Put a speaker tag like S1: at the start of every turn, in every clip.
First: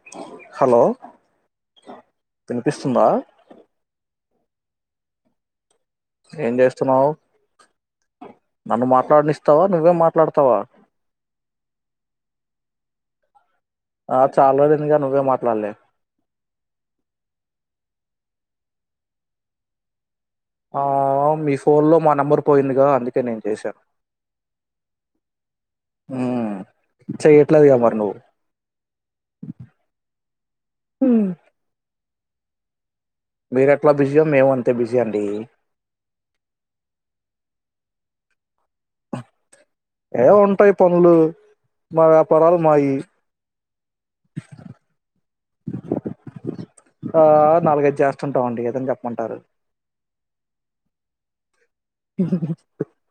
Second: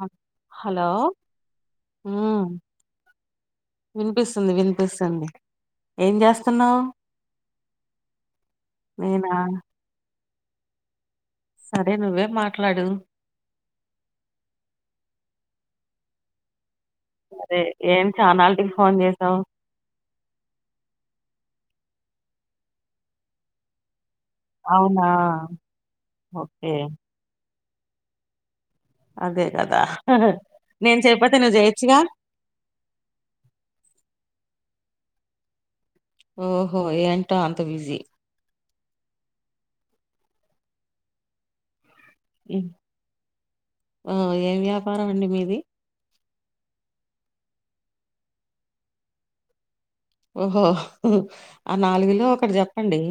S1: హ హలో ఊ విని
S2: వినిపిస్తుందా
S1: వినిపిస్తుంది వినిపిస్తుంది.
S2: ఏం చేస్తున్నావు. నన్ను
S1: నేనా
S2: మాట్లాడనిస్తావా నువ్వే మాట్లాడ తవా
S1: సరే నువ్వే మాట్లాడు.
S2: ఆ చాలా రోజులు అయింది గా నువ్వే మాట్లాడలే
S1: అరే ఏం చానాళ్టికి ఫోన్ చేసావు?
S2: ఆమ్ మీ ఫోన్లో మా నెంబర్ పోయిందిగా అందుకే నేను చేశాను.
S1: అవునా ఓకే
S2: అట్లాదిగా మరి నువ్
S1: అదే కదా హహ నేను
S2: ఉమ్,
S1: చెయపోతే నువ్వు చేయొచ్చుగా.
S2: మీరెట్లా బిజియో మేము అంతే బిజీ అండి.
S1: ఓహో ఏంటో అంత బిజీ
S2: ఏ ఉంటాయి పనులు మా వ్యాపారాలు
S1: ఏ
S2: మాయి
S1: ఉ ఏం వ్యాపారం అండి మీది?
S2: ఆ నాలుగైదు చేస్తుంటాం అండి ఏదని చెప్పమంటారు.
S1: ఓహో ఉహ్ ఆ నాలుగులో ఒకటి చెప్పండి.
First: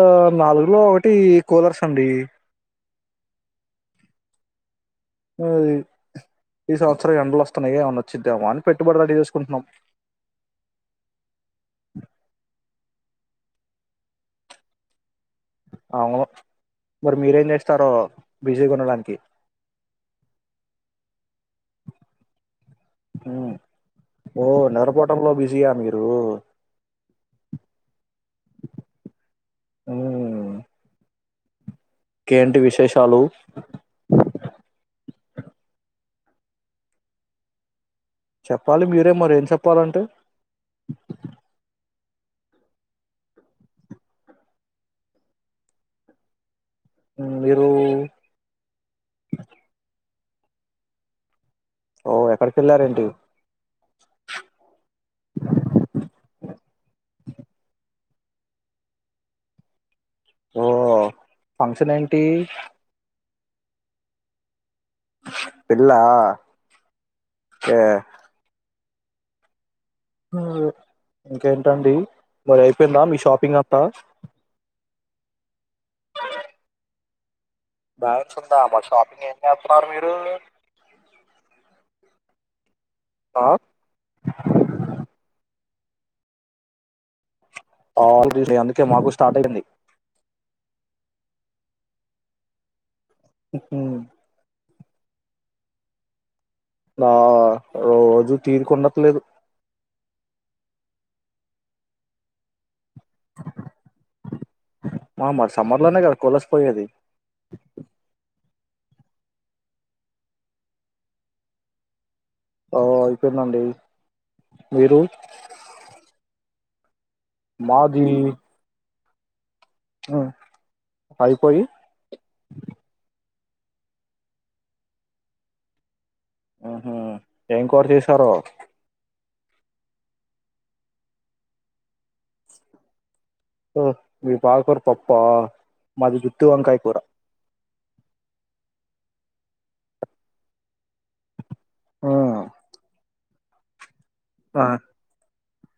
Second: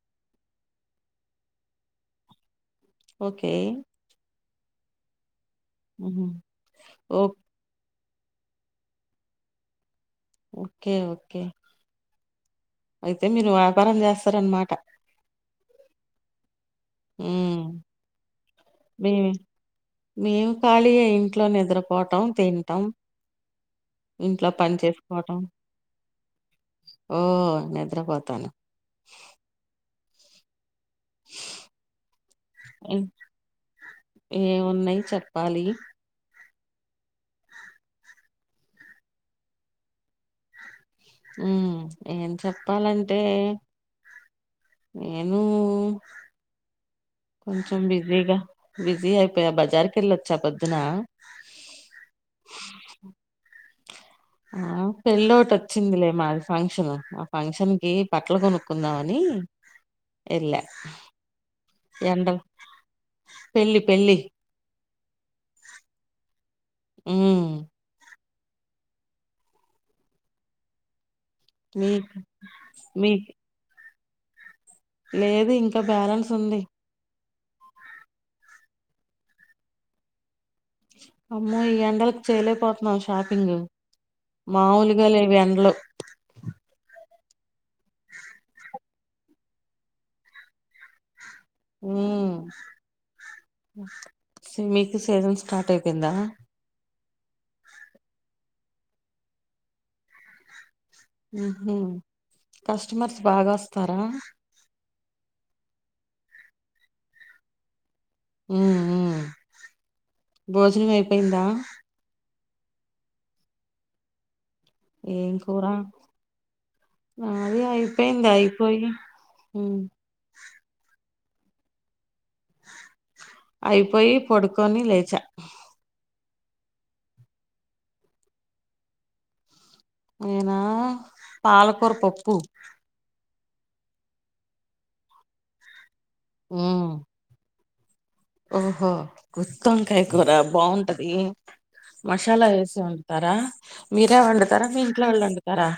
S2: ఓ నాలుగులో ఒకటి కూలర్స్ అండి.
S1: ఓకే
S2: ఓది
S1: ఉహు
S2: ఈ సంవత్సరం
S1: ఓ
S2: ఎండలు వస్తున్నాయి ఏఉన్న చుద్దామా అని పెట్టుబడి రెడీ చేసుకుంటున్నాం.
S1: ఓకే ఓకే అయితే మీరు వ్యాపారం చేస్తారన్నమాట.
S2: అవును మరి మీరేం చేస్తారో? బిజీగా ఉండడానికి
S1: మేమె మేము ఖాళీగా ఇంట్లో నిద్రపోటం తిం టం
S2: ఉమ్. ఓ
S1: ఇంట్లో పని
S2: నిద్రపోవటంలో
S1: చేసుకోవటం
S2: బిజీయా మీరు
S1: ఓ నిద్రపోతాను
S2: ఉమ్. ఇంకేంటి
S1: ఇం
S2: విశేషాలు
S1: ఖాళీ
S2: చెప్పాలి మీరే మరి ఏం చెప్పాలంటే
S1: ఉ ఏం చెప్పాలంటే నేను
S2: ఉమ్, మీరు
S1: కొంచెం బిజీగా బిజీ అయిపోయా బజార్ కె ళ్ళొచ్చ పొద్దునా
S2: ఓ ఎక్కడికి వెళ్ళారేంటి
S1: ఆ పెళ్ళోటి వచ్చిందిలే మాది ఫం ఫక్షన్ ఆ ఫంక్షన్ కి బట్లు కొనుక్కుందామని ఎళ్యా
S2: ఓ ఫంక్షన్ ఏంటి
S1: పెళ్లి పెళ్లి
S2: పెల్లా
S1: హ్మ్.
S2: యా ఆ ఇంకేంటండి
S1: మీకు
S2: మరి అయిపోయిందా మీ
S1: మీకు
S2: షాపింగ్ అంతా
S1: లేదు ఇంకా బ్యాలెన్స్ ఉంది
S2: బ్యాలెన్స్ ఉందా మరి షాపింగ్ ఏం చేస్తున్నారు మీరు
S1: అమ్మో ఈ ఎండలకు చేయలేక పో మా
S2: ఆ
S1: షాపింగు మాములుగా లేవు ఎండ్లు
S2: ఆ అందుకే మాకు స్టార్ట్ అయింది
S1: ఉ సెమి సీజన్ స్టార్ట్ అయిపోయిందా
S2: నా రోజు తీరికుండట్లేదు
S1: ఆహ కస్టమర్స్ బాగా వస్తారా
S2: ఆ మరి సమ్మర్ లోనే కదా కులర్స్ పోయేది
S1: ఉ ఉ భోజనం అయిపోయిందా
S2: ఓ అయిపోయింది అండి
S1: ఏం కూర మాది అయిపెంది అయిపోయి హ్మ్
S2: ఉ అయిపోయి
S1: అయిపోయి పొడుకొని లేచ.
S2: ఆహా ఏం కూర చేసారో
S1: నేనా పాలకూర పప్పు
S2: హ్మ్ మీది పాలకూర పప్పా మాది గుత్తివంకాయ
S1: ఉమ్
S2: కూర
S1: ఓహో గుత్తొంకాయ కూర బాగుంటదీ.
S2: ఉ
S1: మసాలా వేసి వండు తరా మీరే వండుతార
S2: ఆ
S1: మీ ఇంట్లో వాళ్ళొండు తరా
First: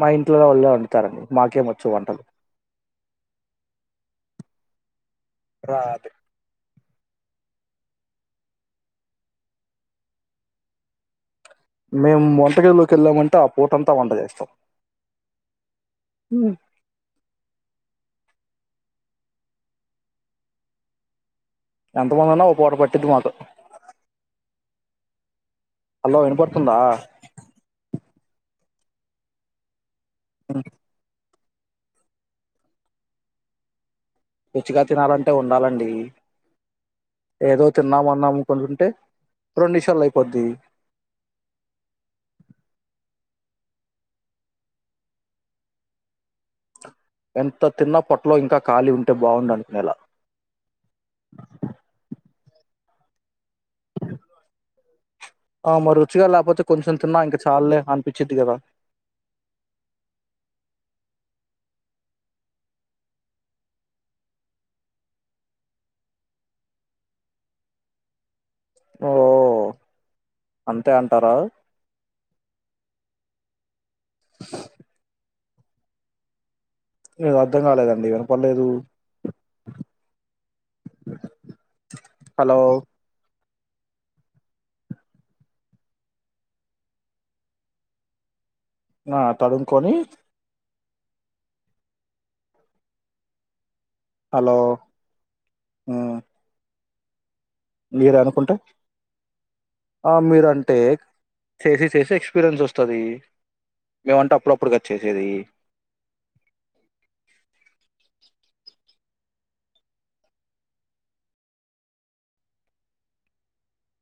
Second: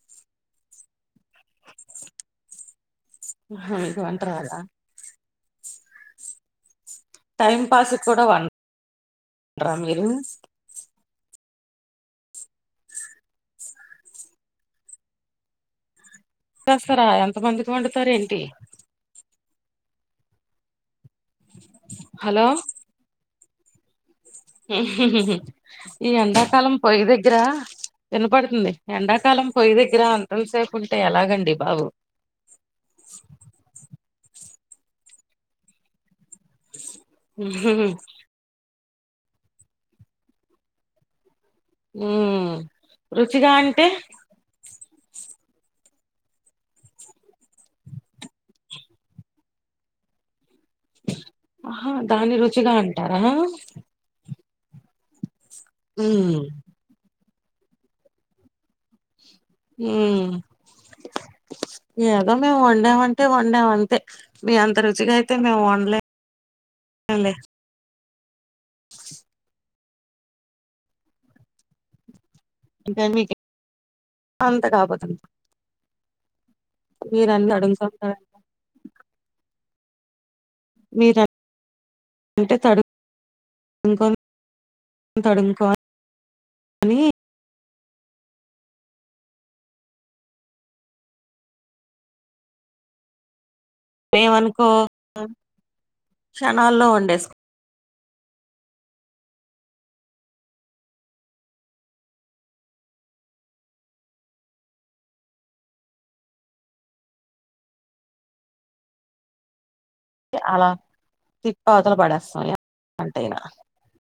S2: మా ఇంట్లో వాళ్ళే వండుతరండి మాకేం వచ్చు వంటలు.
S1: మీకు వంటరాద
S2: రాదు
S1: టైమ్ పాస్ కూడా వం డ్రా మీరు
S2: మేమ్ వంటగదిలోకి ఎళ్ళామంటే ఆ పూట అంతా వంట చేస్తాం.
S1: చేస్తారా ఎంతమందికివండుతారు ఏంటి.
S2: ఎంతమంది
S1: హలో
S2: ఉన్నా ఒక పూట పట్టిద్ది మాకు.
S1: హ ఈ
S2: హలో
S1: ఎండాకాలం
S2: వినపడుతుందా
S1: పొయ్యి దగ్గర వినపడుతుంది. ఎండకాలం పోయిదె గ్గర అంతంత సేపు ఉంటే ఎలాగండి. బాబు
S2: రుచిగా తినాలంటే ఉండాలండి ఏదో తిన్నాం ఉన్నాం ఒకలుంటే. రెండ్ నిషాల్లో అయిపొందీ.
S1: ఉమ్మ్ రుచిగా అంటే
S2: ఎంత తిన్న పొట్లో ఇంకా ఖాలీ ఉంటే బావుండనుకునెల.
S1: చ్చిగా అంటారా
S2: [inaudible] ఆమ రుచిగా
S1: ఉమ్
S2: లేపోతే కొంచెం తిన్నా ఇంక. చాల్లే అనిపించిద్ది కదా
S1: హ్మ్ ఏదో మేమ్ వండామంటే వండామంతే మీ అంత రుచిగా అయితే మేమ్ వండలేమ్ లే.
S2: ఓ అంతే అంటారా
S1: ఇంక మీకే అంత కాపోతన్
S2: ఏమ్ అర్ధం కాలేదండి
S1: తడుముకుంటారు
S2: వినపడలేదు
S1: మీర అంటే
S2: హలో
S1: [unintelligible] డుకో [unintelligible] అని
S2: ఆ తరుముకొని హలో
S1: మేమనుకో క్షణాల్లో ఉ [unintelligible]
S2: మీరే అనుకుంటే మీరంటే చేసి చేసి ఎక్స్పీరియన్స్ వస్తుంది మేమంటే అప్పుడప్పుడుగా చేసేది
S1: అలా తిప్పి అవతల పడేస్తాం [unintelligible]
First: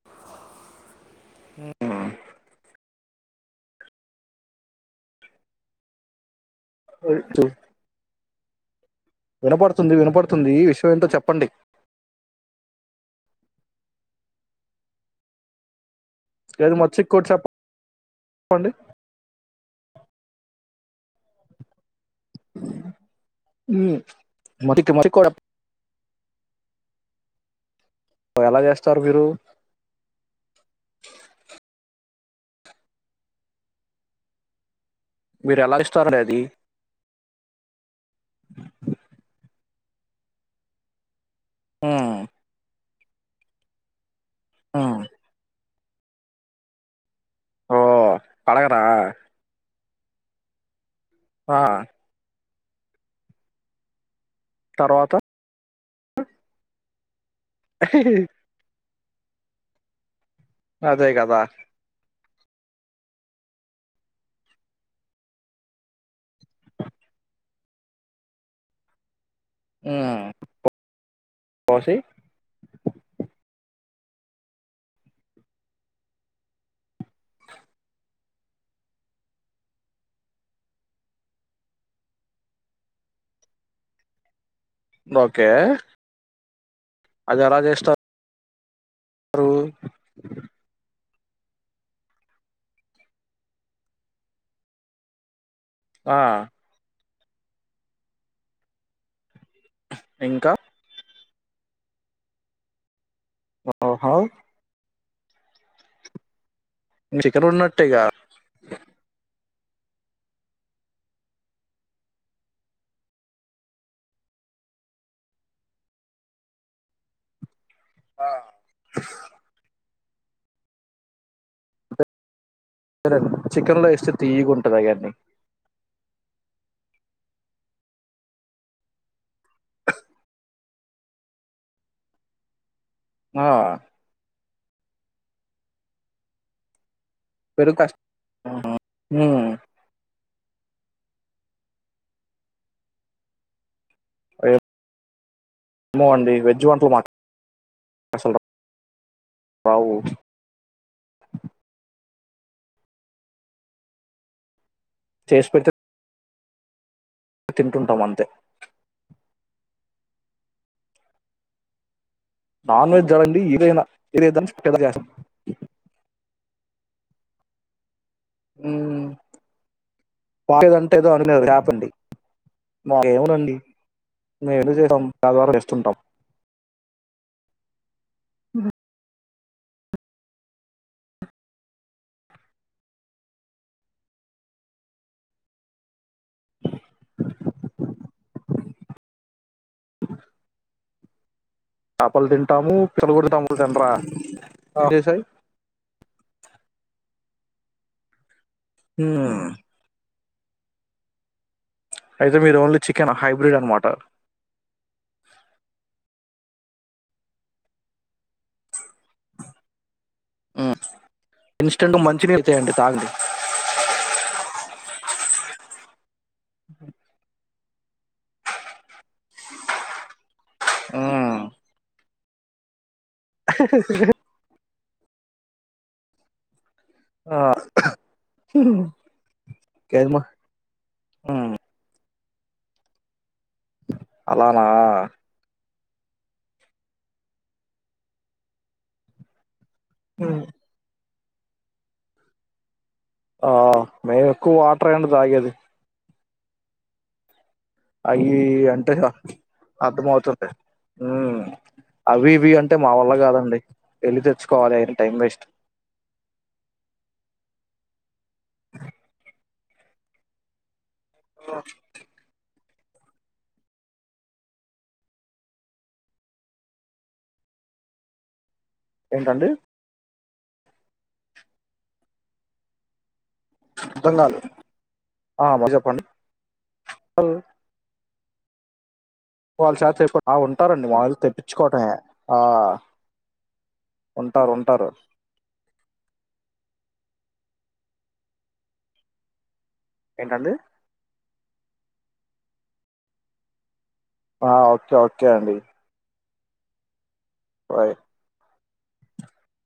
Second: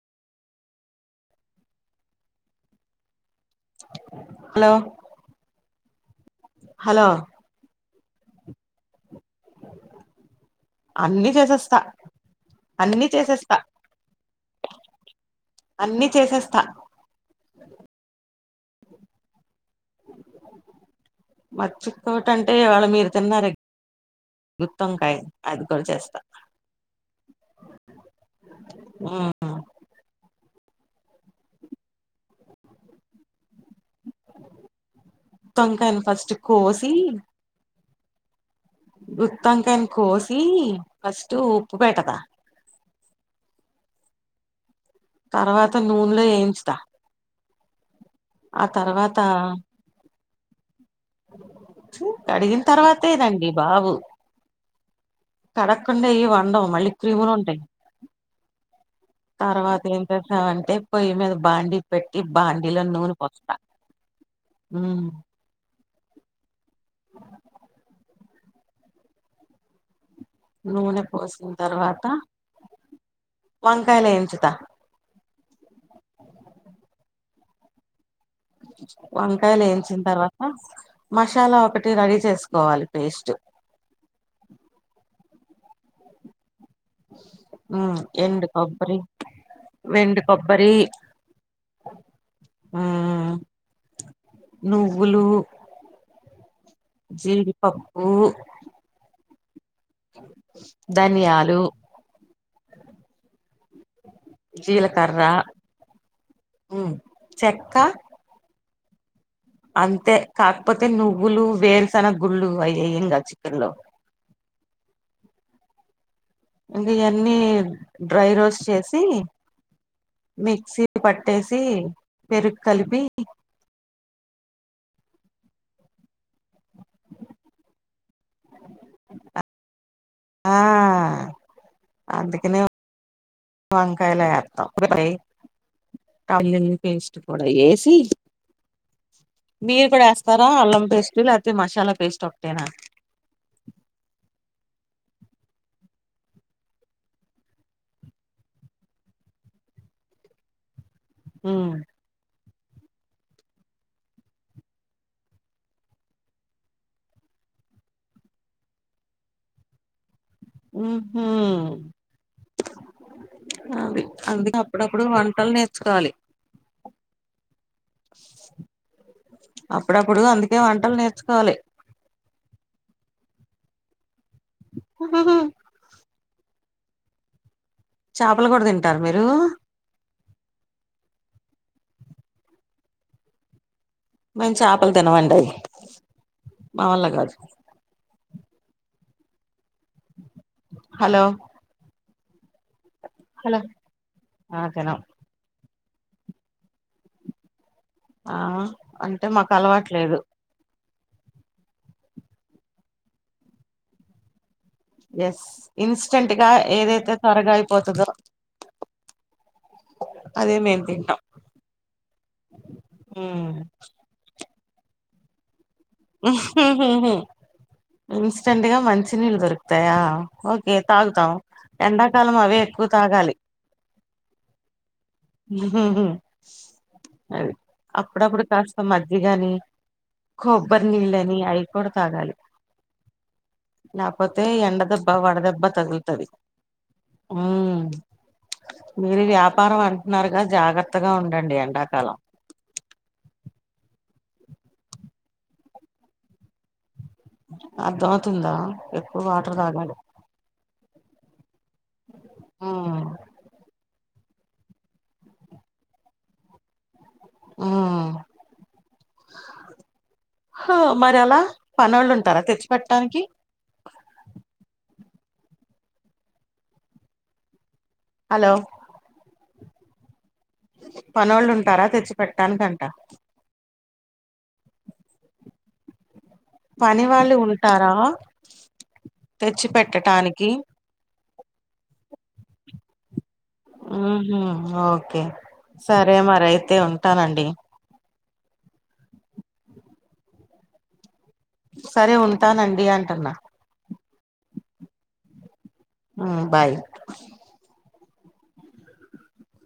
S2: హ [unintelligible]
S1: హలో హలో
S2: [unintelligible] వినపడుతుంది వినపడుతుంది విషయం ఏంటో
S1: అన్ని
S2: చెప్పండి
S1: చేసేస్తా అన్ని చేసేస్తా అన్ని చేసేస్తా
S2: లేదు మచ్చి కు చాప్ పోండి
S1: మచ్చి కోటింటే ఇవాళ మీరు తిన్నార
S2: మ్ మటికి
S1: గుత్తంకాయ
S2: మటికోడి
S1: అది కూడా చేస్తా
S2: ఎలా చేస్తారు మీరు? మీరు
S1: తొంకయిని ఫస్ట్ కోసి
S2: హ్
S1: గుత్తంకాయని కోసి ఫస్ తూ ఉప్పు పెడతా
S2: మ్ మ్మ్
S1: తర్వాత నూనెలో ఏంచుత
S2: ఆ
S1: ఆ తర్వాత
S2: ఆ
S1: చు కడిగిన్ తర్వాతదండి బాబు
S2: తర్వాత
S1: కడకుండ ఈ వండం మళ్లి క్రీమలు ఉం
S2: హి హి
S1: తర్వాతేమ్మ్ సాంటే
S2: అదే
S1: పొయ్యి మీద
S2: కదా
S1: బాండి పెట్ట ఇబ్ బాండీలో నూనె పోస్తా అ
S2: మ్మ్
S1: నూనె పోసిన తర్వాత వంకాయలు ఏంచుత వంకాయలు వేయించిన తర్వాత మసాలా ఒకటి రెడీ చేసుకోవాలి పేస్ట్
S2: ఓకే అది ఎలా
S1: ఉమ్
S2: చేస్తారు
S1: ఎండ్ అబ్ బరి వెండు కొబ్బరి మ్మ్ నువ్వులు
S2: ఆ
S1: జీడిపప్పు
S2: ఇంకా
S1: దన్యా లు
S2: ఓహా
S1: కర్ర
S2: చికెన్ ఉన్నట్టేగా
S1: అంతే కాకపోతే నువ్వులు వేరుసెనగ గుళ్ళు అవియింంగా చికెన్ లో ఇంకా ఎన్ని
S2: ఆ,
S1: డ్రై రోస్ట్ చేసి మిక్సీ పట్టేసి పెరూ
S2: సరే చికెన్లో ఎస్ తీయగుంటదా గన్ని
S1: ఆ అందుకనే
S2: ఆ
S1: వంకల కా పేస్ [unintelligible] [inaudible] వడ
S2: పెరుగు
S1: ఏసీ
S2: కాస్త ఉమ్
S1: మీరు కూడా తర అల్లం పేస్ట్ ఇ లే అతితే మసాలా పేస్ట్ ఒకటేనా
S2: ఏమో అండి వెజ్జ్ వంటలు మాకు అసలు రావు
S1: ఉమ్
S2: చేసి పెడితే తింటుంటాం అంతే
S1: ఉహు
S2: నాన్ వెజ్ అండి ఏదైనా
S1: అది
S2: ఏదైనా స్పెషల్
S1: అందుకప్పుడప్పుడు
S2: చేస్తాం
S1: వంటలు నేర్చుకోవాలి
S2: ఉమ్
S1: అప్పుడప్పుడు అందుకే వంటలు
S2: దంటే ఏదో అని
S1: నేర్చుకోవాలి
S2: చేపండి మా అండి మేము ఎందు చేసాం తాద్వర చేస్తుంటాం
S1: చాపలు కూడా తింటారు మీరు మేము చేపలు తినమండి మావల్లా కాదు హలో
S2: చాపల్ తిను కుట్టాము
S1: హలో
S2: పిల్లగొడతాముటండరా
S1: ఆ తినం
S2: చేసాయి
S1: ఆ అంటే
S2: హ్మ్
S1: మాకు అలవాట్లేదు
S2: అయితే మీరు ఓన్లీ చికెన్ హైబ్రిడ్ అనమాటా
S1: ఎస్ ఇన్స్టంట్ గా ఏదైతే త్వరగా అయిపోతదో అదే
S2: ఉ
S1: మేము తింటాం
S2: ఇన్స్టెంట్ మంచినీరు తాయండి తాగుది
S1: ఉమ్. ఇన్స్టెంట్ గా మంచి తి నీళ్లు దొరుకుతాయా ఓకే తాగుతాం
S2: హ్మ్
S1: ఎండా కాలము అవే ఎక్కువ
S2: ఆ
S1: హై అది అప్పుడప్పుడు కాస్త మజ్జిగని,
S2: కేజమా
S1: కొ బర్ నళ్లని
S2: హ్మ్
S1: అయి కూడా తాగాలి నాపోతే
S2: అలానా
S1: ఎండదెబ్బ, వడదబ్బ తగ్గుతది ఉమ్ మీర్ యాప్ పారం అంటున్నారు
S2: హ్మ్.
S1: గాని జాగ్రత్తగా ఉ టండి ఎండాకాలం
S2: ఆ మెయిన్ ఎక్కువ వాటర్ ఏండి తాగేది అవి
S1: అర్థమవుతుందా
S2: అంటే
S1: ఎక్కువ వాటర్ తాగాలి
S2: అర్ధం అవుతుంది అవి ఇవి అంటే మా
S1: ఉమ్
S2: వల్ల కాదండి వెళ్ళి తెచ్చుకోవాలి అ టైం వేస్ట్
S1: ఆ మరి అలా పనొళ్ళు ఉంటారా తెచ్ పెట్టానికి హలో
S2: ఏంటండీ
S1: పనోళ్ళు ఉంటారా తెచ్చి పెట్టానికి అంట
S2: అర్థం కాలే హ మాజెప్పండి
S1: పని వాళ్ళు ఉంటారా తెచ్చి
S2: వాళ్ళే శాతం ఎ
S1: పెట్టటానికి
S2: ఉంటారండి వాళ్ళు తెప్పించుకోవటమే ఆ ఉంటారు
S1: ఊహ్మ్మ్
S2: ఉంటారు
S1: ఓకే సరే మరి అయితే ఉంట టనండి
S2: ఏంటండీ
S1: సరే ఉంటానండి అంటన్నా
S2: ఆ ఓకే ఓకే అండి
S1: హ్మ్ బాయ్
S2: బాయ్